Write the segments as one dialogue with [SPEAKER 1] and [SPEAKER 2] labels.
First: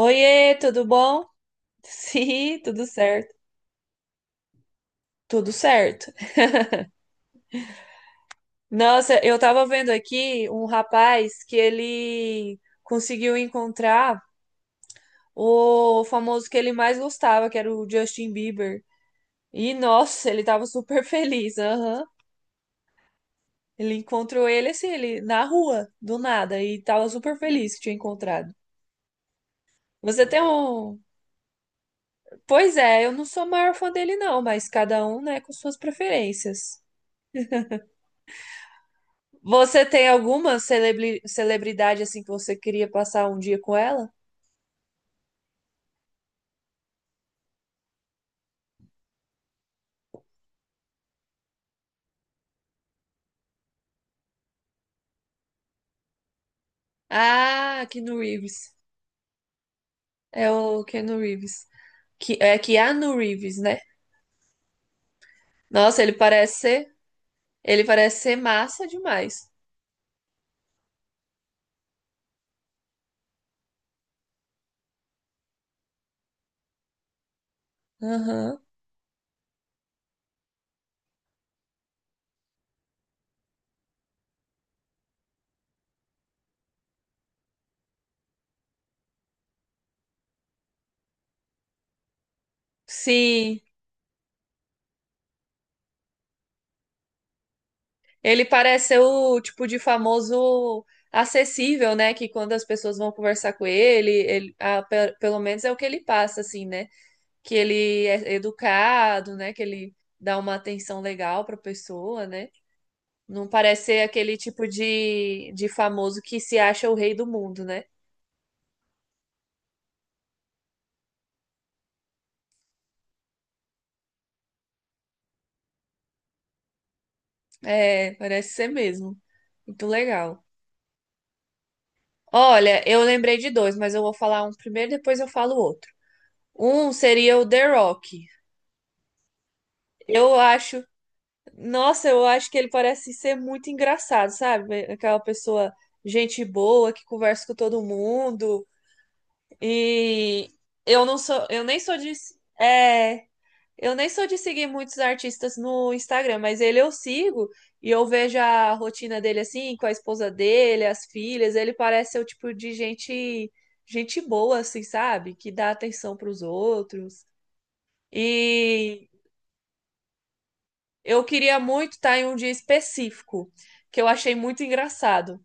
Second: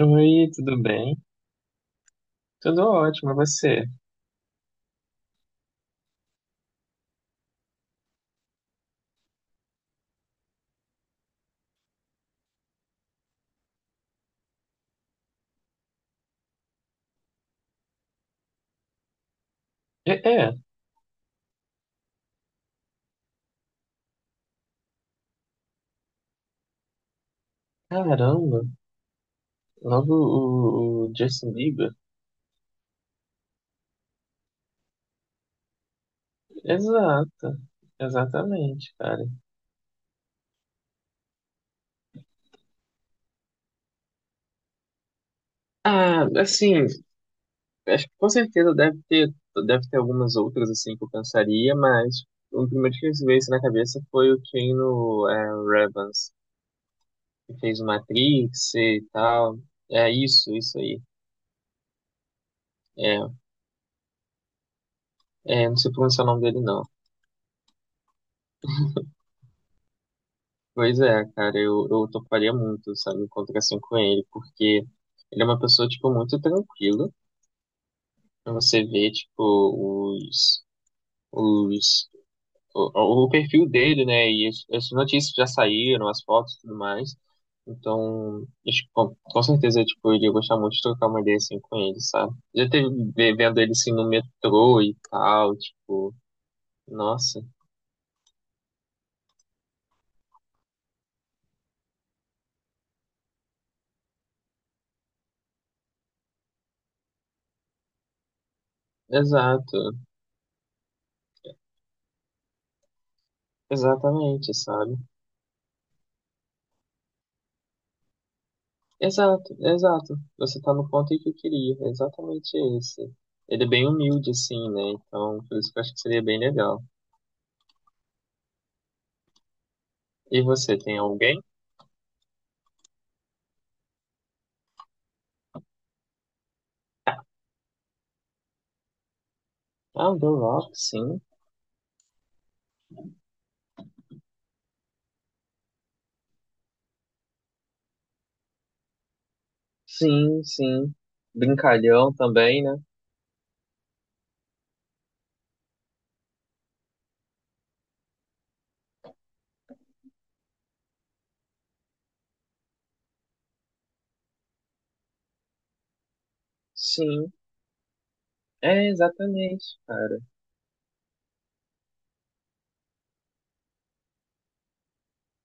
[SPEAKER 1] Oi, tudo
[SPEAKER 2] tudo
[SPEAKER 1] bem?
[SPEAKER 2] bom? Sim,
[SPEAKER 1] Tudo
[SPEAKER 2] tudo
[SPEAKER 1] ótimo,
[SPEAKER 2] certo.
[SPEAKER 1] e você?
[SPEAKER 2] Tudo certo. Nossa, eu tava vendo aqui um rapaz que ele conseguiu encontrar o famoso que ele mais gostava, que era o Justin Bieber. E
[SPEAKER 1] É,
[SPEAKER 2] nossa, ele
[SPEAKER 1] é,
[SPEAKER 2] tava super feliz. Aham. Ele encontrou ele assim, ele na rua, do nada, e tava super feliz que tinha encontrado.
[SPEAKER 1] caramba, logo
[SPEAKER 2] Você tem um.
[SPEAKER 1] o Justin Bieber.
[SPEAKER 2] Pois é, eu não sou a maior fã dele, não, mas cada um, né, com suas preferências.
[SPEAKER 1] Exato, exatamente, cara.
[SPEAKER 2] Você tem alguma celebridade assim que você queria passar um dia com ela?
[SPEAKER 1] Ah, assim, acho que com certeza deve ter algumas outras, assim, que eu pensaria, mas o primeiro que veio isso na cabeça foi o Keanu Reeves, que fez o
[SPEAKER 2] Ah, Keanu Reeves.
[SPEAKER 1] Matrix e tal. É
[SPEAKER 2] É
[SPEAKER 1] isso, isso
[SPEAKER 2] o
[SPEAKER 1] aí.
[SPEAKER 2] Keanu Reeves. Que, é Keanu
[SPEAKER 1] É,
[SPEAKER 2] Reeves, né?
[SPEAKER 1] não sei
[SPEAKER 2] Nossa,
[SPEAKER 1] pronunciar o nome dele, não.
[SPEAKER 2] ele parece ser massa demais.
[SPEAKER 1] Pois é, cara, eu toparia muito, sabe, encontrar assim com ele, porque ele é uma pessoa, tipo, muito tranquila.
[SPEAKER 2] Aham.
[SPEAKER 1] Você vê, tipo, os, o perfil dele, né, e as notícias já saíram, as fotos e tudo mais. Então, acho que com certeza, tipo, eu iria gostar muito de trocar uma ideia, assim, com ele, sabe? Já teve vendo
[SPEAKER 2] Sim,
[SPEAKER 1] ele, assim, no metrô e tal, tipo, nossa,
[SPEAKER 2] ele parece ser o tipo de famoso acessível, né? Que quando as pessoas vão conversar com ele, ele ah, pelo menos é o que ele passa, assim, né? Que ele é educado, né? Que
[SPEAKER 1] exato,
[SPEAKER 2] ele dá uma atenção legal para a pessoa, né? Não parece ser aquele
[SPEAKER 1] exatamente,
[SPEAKER 2] tipo
[SPEAKER 1] sabe?
[SPEAKER 2] de famoso que se acha o rei do mundo, né?
[SPEAKER 1] Exato, exato. Você tá no ponto em que eu queria, é exatamente esse. Ele é bem humilde, assim, né? Então, por isso que eu acho que seria bem legal.
[SPEAKER 2] É, parece ser mesmo. Muito
[SPEAKER 1] E
[SPEAKER 2] legal.
[SPEAKER 1] você tem alguém?
[SPEAKER 2] Olha, eu lembrei de dois, mas eu vou falar um primeiro, depois eu falo o outro. Um seria o The Rock.
[SPEAKER 1] Ah, o The
[SPEAKER 2] Eu
[SPEAKER 1] Rock,
[SPEAKER 2] acho,
[SPEAKER 1] sim.
[SPEAKER 2] nossa, eu acho que ele parece ser muito engraçado, sabe? Aquela pessoa gente boa que conversa com todo mundo.
[SPEAKER 1] Sim,
[SPEAKER 2] E
[SPEAKER 1] sim.
[SPEAKER 2] eu não sou, eu nem sou de,
[SPEAKER 1] Brincalhão também, né?
[SPEAKER 2] é, eu nem sou de seguir muitos artistas no Instagram, mas ele eu sigo e eu vejo a rotina dele assim, com a esposa dele, as filhas. Ele parece ser o tipo de gente, gente boa, assim, sabe? Que dá atenção para os outros.
[SPEAKER 1] Sim. É,
[SPEAKER 2] E
[SPEAKER 1] exatamente, cara.
[SPEAKER 2] eu queria muito estar em um dia específico, que eu achei muito engraçado.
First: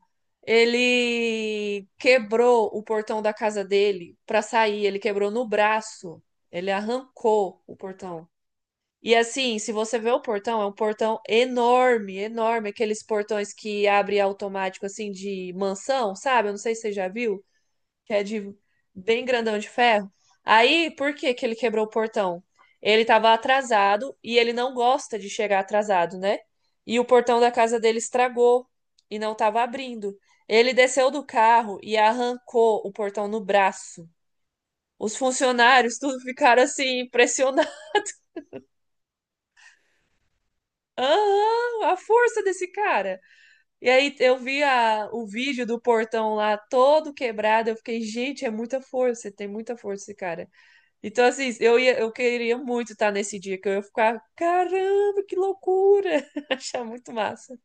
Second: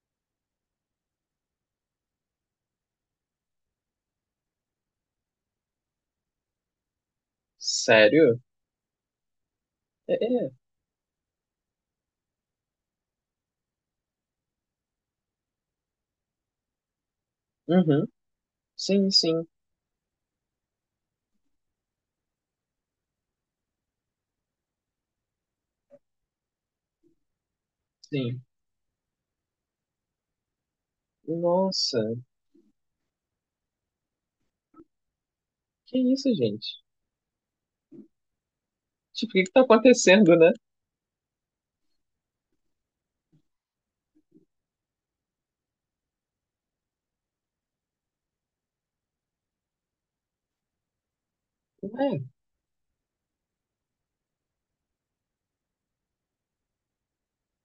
[SPEAKER 2] Ele quebrou o portão da casa dele para sair, ele quebrou no braço, ele arrancou o portão.
[SPEAKER 1] Sério?
[SPEAKER 2] E assim, se você vê
[SPEAKER 1] É,
[SPEAKER 2] o
[SPEAKER 1] é.
[SPEAKER 2] portão, é um portão enorme, enorme, aqueles portões que abre automático assim de mansão, sabe? Eu não sei se você já viu,
[SPEAKER 1] Uhum.
[SPEAKER 2] que é de
[SPEAKER 1] Sim,
[SPEAKER 2] bem
[SPEAKER 1] sim,
[SPEAKER 2] grandão de ferro. Aí, por que que ele quebrou o portão? Ele estava atrasado e ele não gosta de chegar atrasado, né? E o portão da casa dele
[SPEAKER 1] sim.
[SPEAKER 2] estragou e não estava abrindo. Ele desceu do carro e
[SPEAKER 1] Nossa,
[SPEAKER 2] arrancou o portão no braço. Os
[SPEAKER 1] que
[SPEAKER 2] funcionários tudo
[SPEAKER 1] isso,
[SPEAKER 2] ficaram
[SPEAKER 1] gente?
[SPEAKER 2] assim.
[SPEAKER 1] Tipo, o que que tá acontecendo, né?
[SPEAKER 2] Aham, a força desse cara. E aí eu vi a, o vídeo do portão lá todo quebrado. Eu fiquei, gente, é muita força, tem muita força esse cara. Então, assim, eu ia, eu
[SPEAKER 1] É,
[SPEAKER 2] queria muito estar nesse dia, que eu ia ficar, caramba, que loucura! Achar muito massa.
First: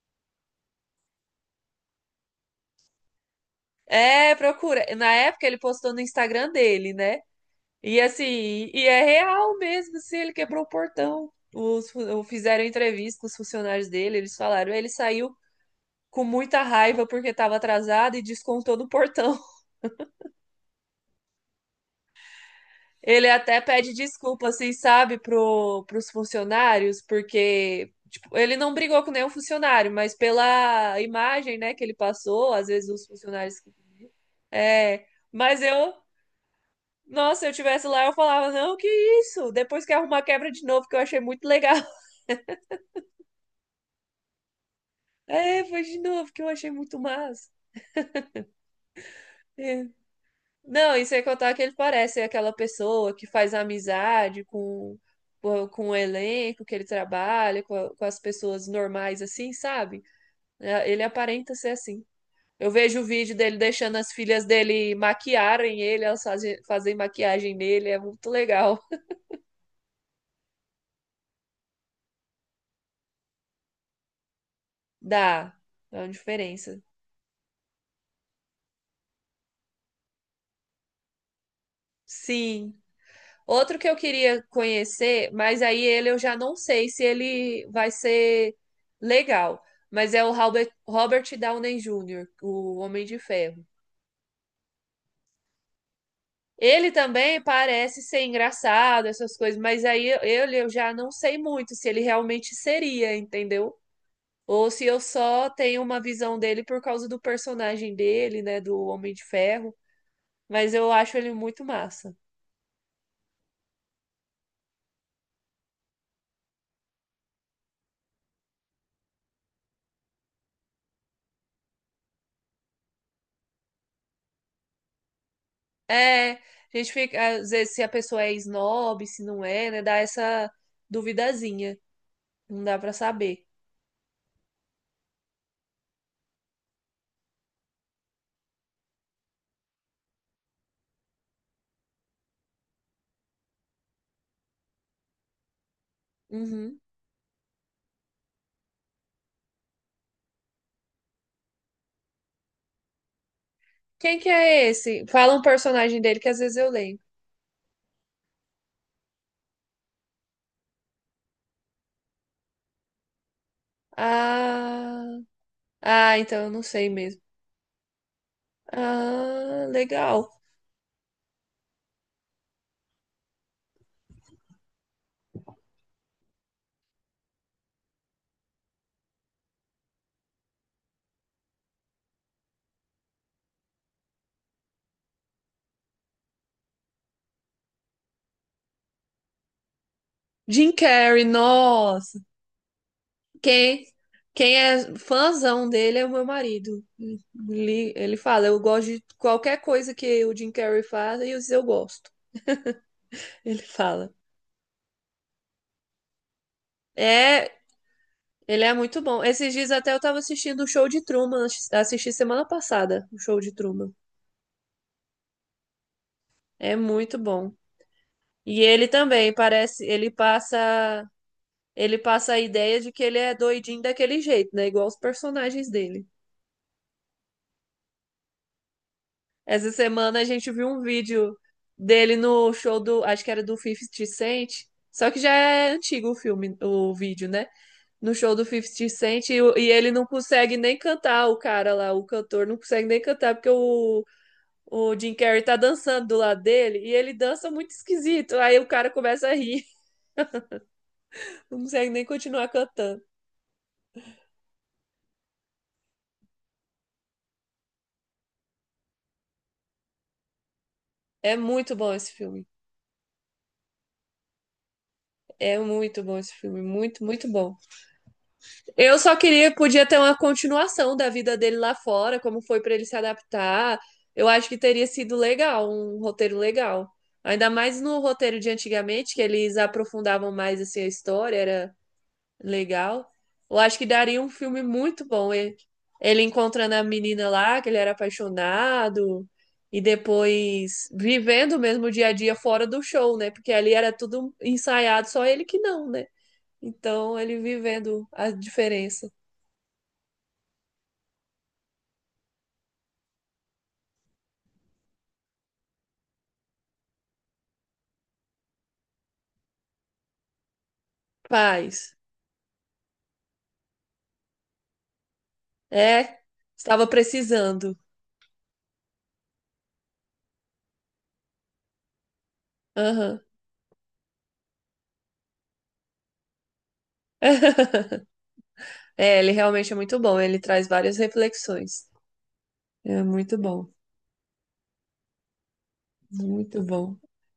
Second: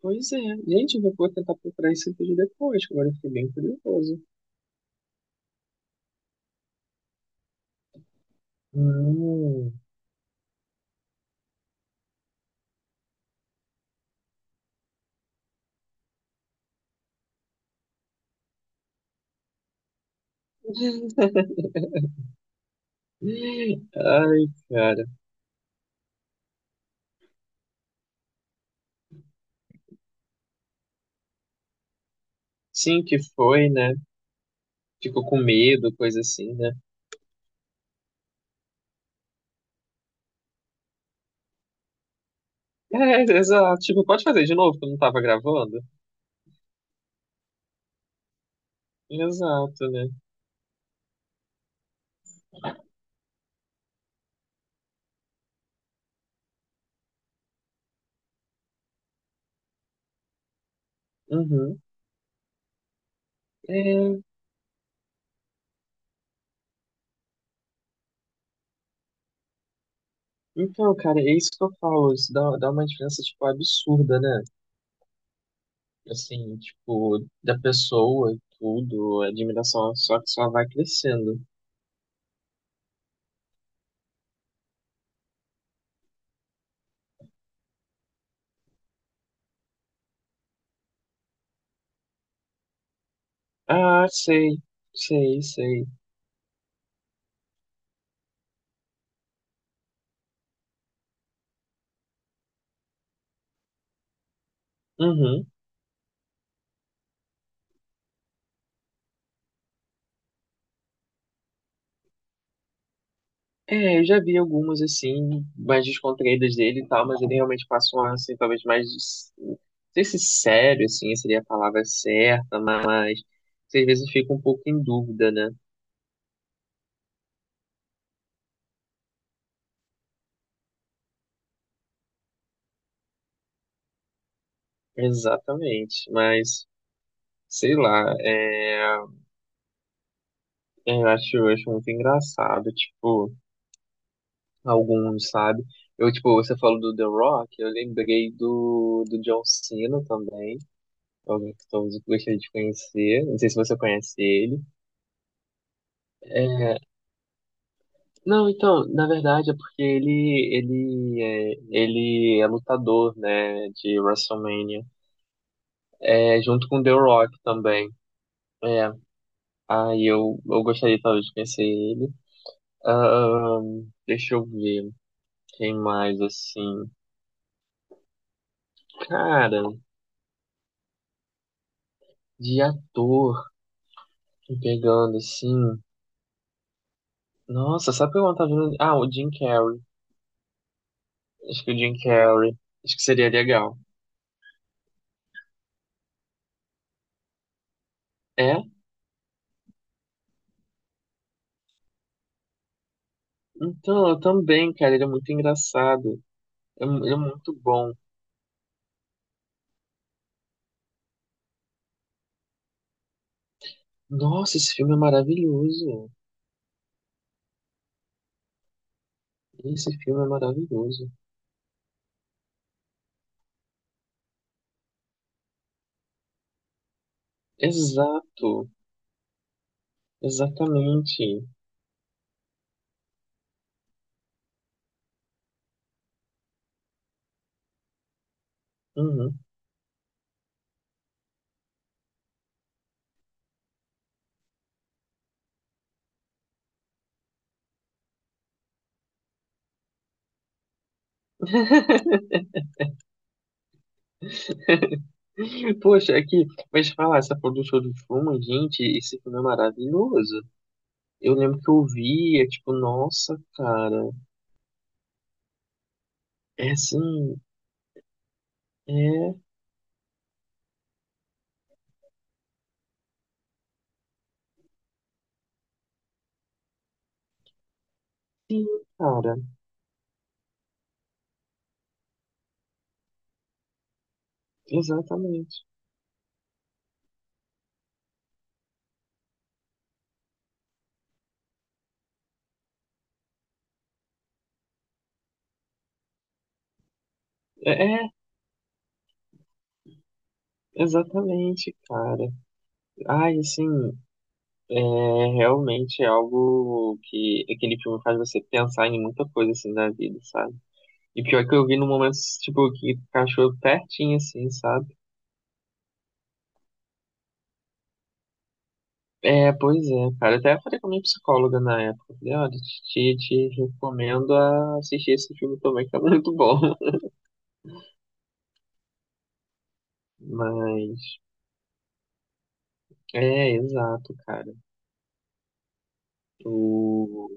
[SPEAKER 1] pois é. Gente, eu vou tentar procurar esse vídeo depois, que agora eu fiquei bem curioso.
[SPEAKER 2] É, procura. Na época ele postou no Instagram dele, né? E assim, e é real
[SPEAKER 1] Hum.
[SPEAKER 2] mesmo, assim, ele quebrou o portão. Os, fizeram entrevista com os funcionários dele, eles falaram, ele saiu com muita raiva porque estava atrasado e descontou no portão. Ele até pede
[SPEAKER 1] Ai,
[SPEAKER 2] desculpa, assim,
[SPEAKER 1] cara.
[SPEAKER 2] sabe, pro, pros funcionários, porque tipo, ele não brigou com nenhum funcionário, mas pela imagem, né, que ele passou, às vezes
[SPEAKER 1] Sim,
[SPEAKER 2] os
[SPEAKER 1] que
[SPEAKER 2] funcionários.
[SPEAKER 1] foi, né?
[SPEAKER 2] É,
[SPEAKER 1] Ficou com
[SPEAKER 2] mas
[SPEAKER 1] medo,
[SPEAKER 2] eu.
[SPEAKER 1] coisa assim, né?
[SPEAKER 2] Nossa, se eu tivesse lá, eu falava, não, que isso? Depois que arrumar quebra de novo, que eu achei muito legal.
[SPEAKER 1] É, exato. Tipo, pode fazer de novo, que eu não tava
[SPEAKER 2] É,
[SPEAKER 1] gravando?
[SPEAKER 2] foi de novo, que eu achei muito massa. É.
[SPEAKER 1] Exato, né?
[SPEAKER 2] Não, e sem contar que ele parece é aquela pessoa que faz amizade com, o elenco que ele trabalha, com, com as pessoas normais, assim, sabe? É, ele aparenta ser
[SPEAKER 1] Uhum.
[SPEAKER 2] assim. Eu vejo o vídeo dele deixando as
[SPEAKER 1] É,
[SPEAKER 2] filhas dele maquiarem ele, elas fazem, fazem maquiagem nele, é muito legal.
[SPEAKER 1] então, cara, é isso que eu falo. Isso dá uma diferença, tipo, absurda, né?
[SPEAKER 2] Dá, dá uma
[SPEAKER 1] Assim,
[SPEAKER 2] diferença.
[SPEAKER 1] tipo, da pessoa e tudo, a admiração só que só vai crescendo.
[SPEAKER 2] Sim. Outro que eu queria conhecer, mas aí ele eu já não sei se ele vai ser legal, mas é o Robert, Robert Downey Jr., o Homem de Ferro.
[SPEAKER 1] Ah, sei, sei, sei.
[SPEAKER 2] Ele também parece ser engraçado, essas coisas, mas aí ele eu já não sei muito se ele realmente seria, entendeu? Ou se eu
[SPEAKER 1] Uhum.
[SPEAKER 2] só tenho uma visão dele por causa do personagem dele, né, do Homem de Ferro, mas eu acho ele muito massa.
[SPEAKER 1] É, eu já vi algumas assim, mais descontraídas dele e tal, mas ele realmente passa um ar assim, talvez mais. Não sei se sério, assim, seria a palavra certa, mas às vezes fica um pouco em dúvida, né?
[SPEAKER 2] É, a gente fica, às vezes, se a pessoa é snob, se não é, né? Dá essa duvidazinha. Não dá pra saber.
[SPEAKER 1] Exatamente, mas sei lá, eu acho muito engraçado, tipo, alguns, sabe? Eu, tipo, você falou
[SPEAKER 2] Uhum.
[SPEAKER 1] do The Rock, eu lembrei do John Cena também, é alguém que talvez eu gostaria de conhecer, não sei se você conhece
[SPEAKER 2] Quem que
[SPEAKER 1] ele.
[SPEAKER 2] é esse? Fala um personagem dele que às vezes eu
[SPEAKER 1] É,
[SPEAKER 2] lembro.
[SPEAKER 1] não, então, na verdade é porque ele é lutador, né, de WrestleMania,
[SPEAKER 2] Ah, ah,
[SPEAKER 1] é,
[SPEAKER 2] então eu não
[SPEAKER 1] junto com
[SPEAKER 2] sei
[SPEAKER 1] The
[SPEAKER 2] mesmo.
[SPEAKER 1] Rock também. É,
[SPEAKER 2] Ah,
[SPEAKER 1] aí
[SPEAKER 2] legal.
[SPEAKER 1] eu gostaria talvez de conhecer ele. Deixa eu ver, quem mais assim? Cara, de ator, pegando assim. Nossa, sabe o que eu não tava vendo? Ah, o Jim Carrey.
[SPEAKER 2] Jim Carrey,
[SPEAKER 1] Acho que o Jim
[SPEAKER 2] nossa.
[SPEAKER 1] Carrey. Acho que seria legal.
[SPEAKER 2] Quem, quem é fãzão dele é o meu marido. Ele fala,
[SPEAKER 1] É?
[SPEAKER 2] eu gosto de qualquer coisa que o Jim Carrey faz e eu gosto. Ele
[SPEAKER 1] Então,
[SPEAKER 2] fala.
[SPEAKER 1] eu também, cara, ele é muito engraçado. Ele é
[SPEAKER 2] É,
[SPEAKER 1] muito bom.
[SPEAKER 2] ele é muito bom. Esses dias até eu tava assistindo o show de Truman, assisti semana passada, o show de Truman.
[SPEAKER 1] Nossa, esse filme é maravilhoso.
[SPEAKER 2] É muito bom. E ele também parece,
[SPEAKER 1] Esse filme é maravilhoso.
[SPEAKER 2] ele passa a ideia de que ele é doidinho daquele jeito, né? Igual os personagens dele.
[SPEAKER 1] Exato,
[SPEAKER 2] Essa semana a gente viu um
[SPEAKER 1] exatamente.
[SPEAKER 2] vídeo dele no show do, acho que era do Fifty Cent, só que já é antigo o filme, o vídeo, né? No show do Fifty Cent
[SPEAKER 1] Uhum.
[SPEAKER 2] e, e ele não consegue nem cantar, o cara lá, o cantor não consegue nem cantar porque o Jim Carrey tá dançando do lado dele e ele dança muito esquisito. Aí o cara começa a rir, não consegue nem continuar cantando.
[SPEAKER 1] Poxa, aqui, mas falar, essa porra do show de Truman, gente, esse filme é maravilhoso. Eu
[SPEAKER 2] É
[SPEAKER 1] lembro que
[SPEAKER 2] muito
[SPEAKER 1] eu
[SPEAKER 2] bom esse
[SPEAKER 1] via,
[SPEAKER 2] filme.
[SPEAKER 1] tipo, nossa, cara,
[SPEAKER 2] É muito bom esse filme,
[SPEAKER 1] é
[SPEAKER 2] muito, muito
[SPEAKER 1] assim,
[SPEAKER 2] bom. Eu só
[SPEAKER 1] é
[SPEAKER 2] queria, podia ter uma continuação da vida dele lá fora, como foi pra ele se adaptar. Eu acho que teria sido legal, um roteiro legal. Ainda mais no roteiro de
[SPEAKER 1] sim,
[SPEAKER 2] antigamente, que
[SPEAKER 1] cara,
[SPEAKER 2] eles aprofundavam mais assim a história, era legal. Eu acho que daria um filme muito bom. Ele,
[SPEAKER 1] exatamente.
[SPEAKER 2] ele encontrando a menina lá, que ele era apaixonado, e depois vivendo mesmo o dia a dia fora do show, né? Porque ali era tudo ensaiado, só ele que não, né? Então ele
[SPEAKER 1] É,
[SPEAKER 2] vivendo
[SPEAKER 1] é,
[SPEAKER 2] a diferença.
[SPEAKER 1] exatamente, cara. Ai, assim, é, realmente é algo que aquele filme faz você pensar em muita coisa, assim, da vida, sabe? E pior que eu vi no
[SPEAKER 2] Paz.
[SPEAKER 1] momento, tipo, que encaixou pertinho, assim, sabe?
[SPEAKER 2] É, estava precisando.
[SPEAKER 1] É, pois é, cara. Até falei com a minha psicóloga na época. Falei, olha,
[SPEAKER 2] Aham.
[SPEAKER 1] te recomendo a assistir esse filme também, que é muito bom.
[SPEAKER 2] É, ele realmente é muito bom. Ele traz várias
[SPEAKER 1] Mas,
[SPEAKER 2] reflexões. É muito
[SPEAKER 1] é,
[SPEAKER 2] bom,
[SPEAKER 1] exato, cara.
[SPEAKER 2] muito bom.
[SPEAKER 1] O...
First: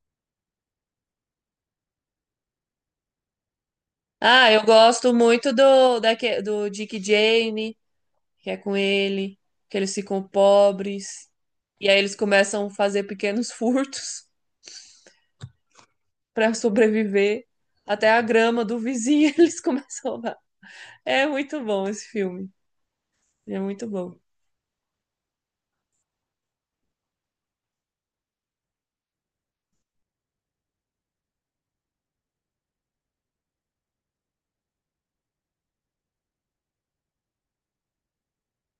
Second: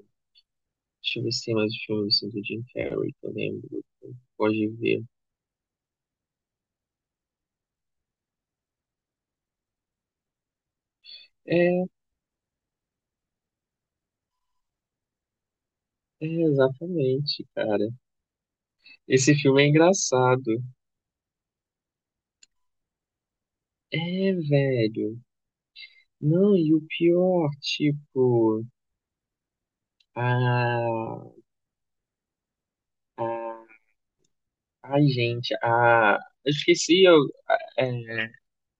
[SPEAKER 1] Deixa eu ver se tem mais filmes assim, do Jim Carrey, que eu lembro.
[SPEAKER 2] Ah, eu
[SPEAKER 1] Pode ver.
[SPEAKER 2] gosto muito do, daque do Dick e Jane, que é com ele, que eles ficam pobres,
[SPEAKER 1] É,
[SPEAKER 2] e aí eles começam a fazer pequenos furtos para
[SPEAKER 1] exatamente,
[SPEAKER 2] sobreviver.
[SPEAKER 1] cara.
[SPEAKER 2] Até a grama do vizinho
[SPEAKER 1] Esse
[SPEAKER 2] eles
[SPEAKER 1] filme é
[SPEAKER 2] começam a roubar.
[SPEAKER 1] engraçado.
[SPEAKER 2] É muito bom esse filme. É muito bom.
[SPEAKER 1] É, velho. Não, e o pior, tipo... Ah, ai, gente, a. Eu esqueci. Eu... É...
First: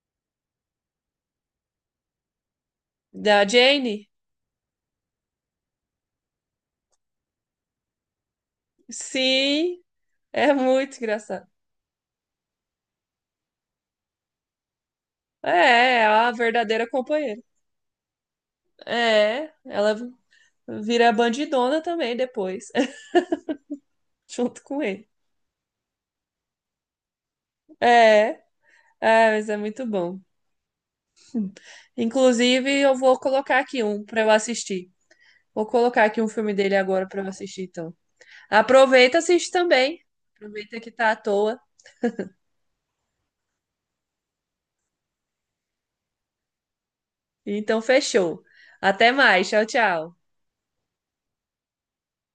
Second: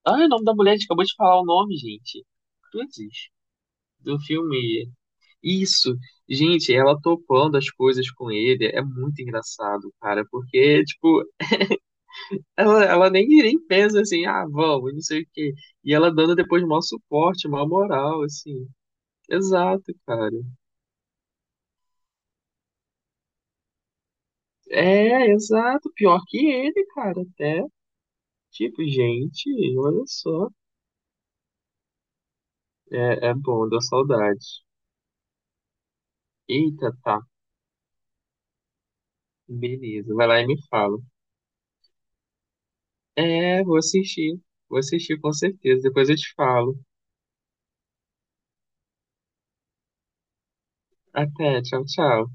[SPEAKER 1] Ai, o nome da mulher, a gente acabou de falar o nome, gente. Cruzes,
[SPEAKER 2] Da Jane?
[SPEAKER 1] do filme. Isso, gente, ela topando as coisas com ele é muito
[SPEAKER 2] Sim,
[SPEAKER 1] engraçado, cara,
[SPEAKER 2] é
[SPEAKER 1] porque,
[SPEAKER 2] muito
[SPEAKER 1] tipo,
[SPEAKER 2] engraçado.
[SPEAKER 1] ela nem, nem pensa assim, ah, vamos, não sei o
[SPEAKER 2] É,
[SPEAKER 1] quê. E
[SPEAKER 2] é
[SPEAKER 1] ela
[SPEAKER 2] a
[SPEAKER 1] dando depois maior
[SPEAKER 2] verdadeira companheira.
[SPEAKER 1] suporte, maior moral, assim.
[SPEAKER 2] É,
[SPEAKER 1] Exato,
[SPEAKER 2] ela
[SPEAKER 1] cara.
[SPEAKER 2] vira bandidona também depois, junto com ele.
[SPEAKER 1] É, exato. Pior que ele, cara, até.
[SPEAKER 2] É,
[SPEAKER 1] Tipo,
[SPEAKER 2] é, mas
[SPEAKER 1] gente,
[SPEAKER 2] é muito
[SPEAKER 1] olha
[SPEAKER 2] bom.
[SPEAKER 1] só.
[SPEAKER 2] Inclusive, eu vou
[SPEAKER 1] É, é
[SPEAKER 2] colocar
[SPEAKER 1] bom, deu
[SPEAKER 2] aqui um para eu
[SPEAKER 1] saudade.
[SPEAKER 2] assistir. Vou colocar aqui um filme dele
[SPEAKER 1] Eita,
[SPEAKER 2] agora
[SPEAKER 1] tá.
[SPEAKER 2] para eu assistir, então. Aproveita, e assiste também.
[SPEAKER 1] Beleza. Vai lá e me
[SPEAKER 2] Aproveita que
[SPEAKER 1] fala.
[SPEAKER 2] tá à toa.
[SPEAKER 1] É, vou assistir. Vou assistir com certeza. Depois eu te falo.
[SPEAKER 2] Então, fechou. Até mais. Tchau, tchau.
[SPEAKER 1] Até. Tchau, tchau.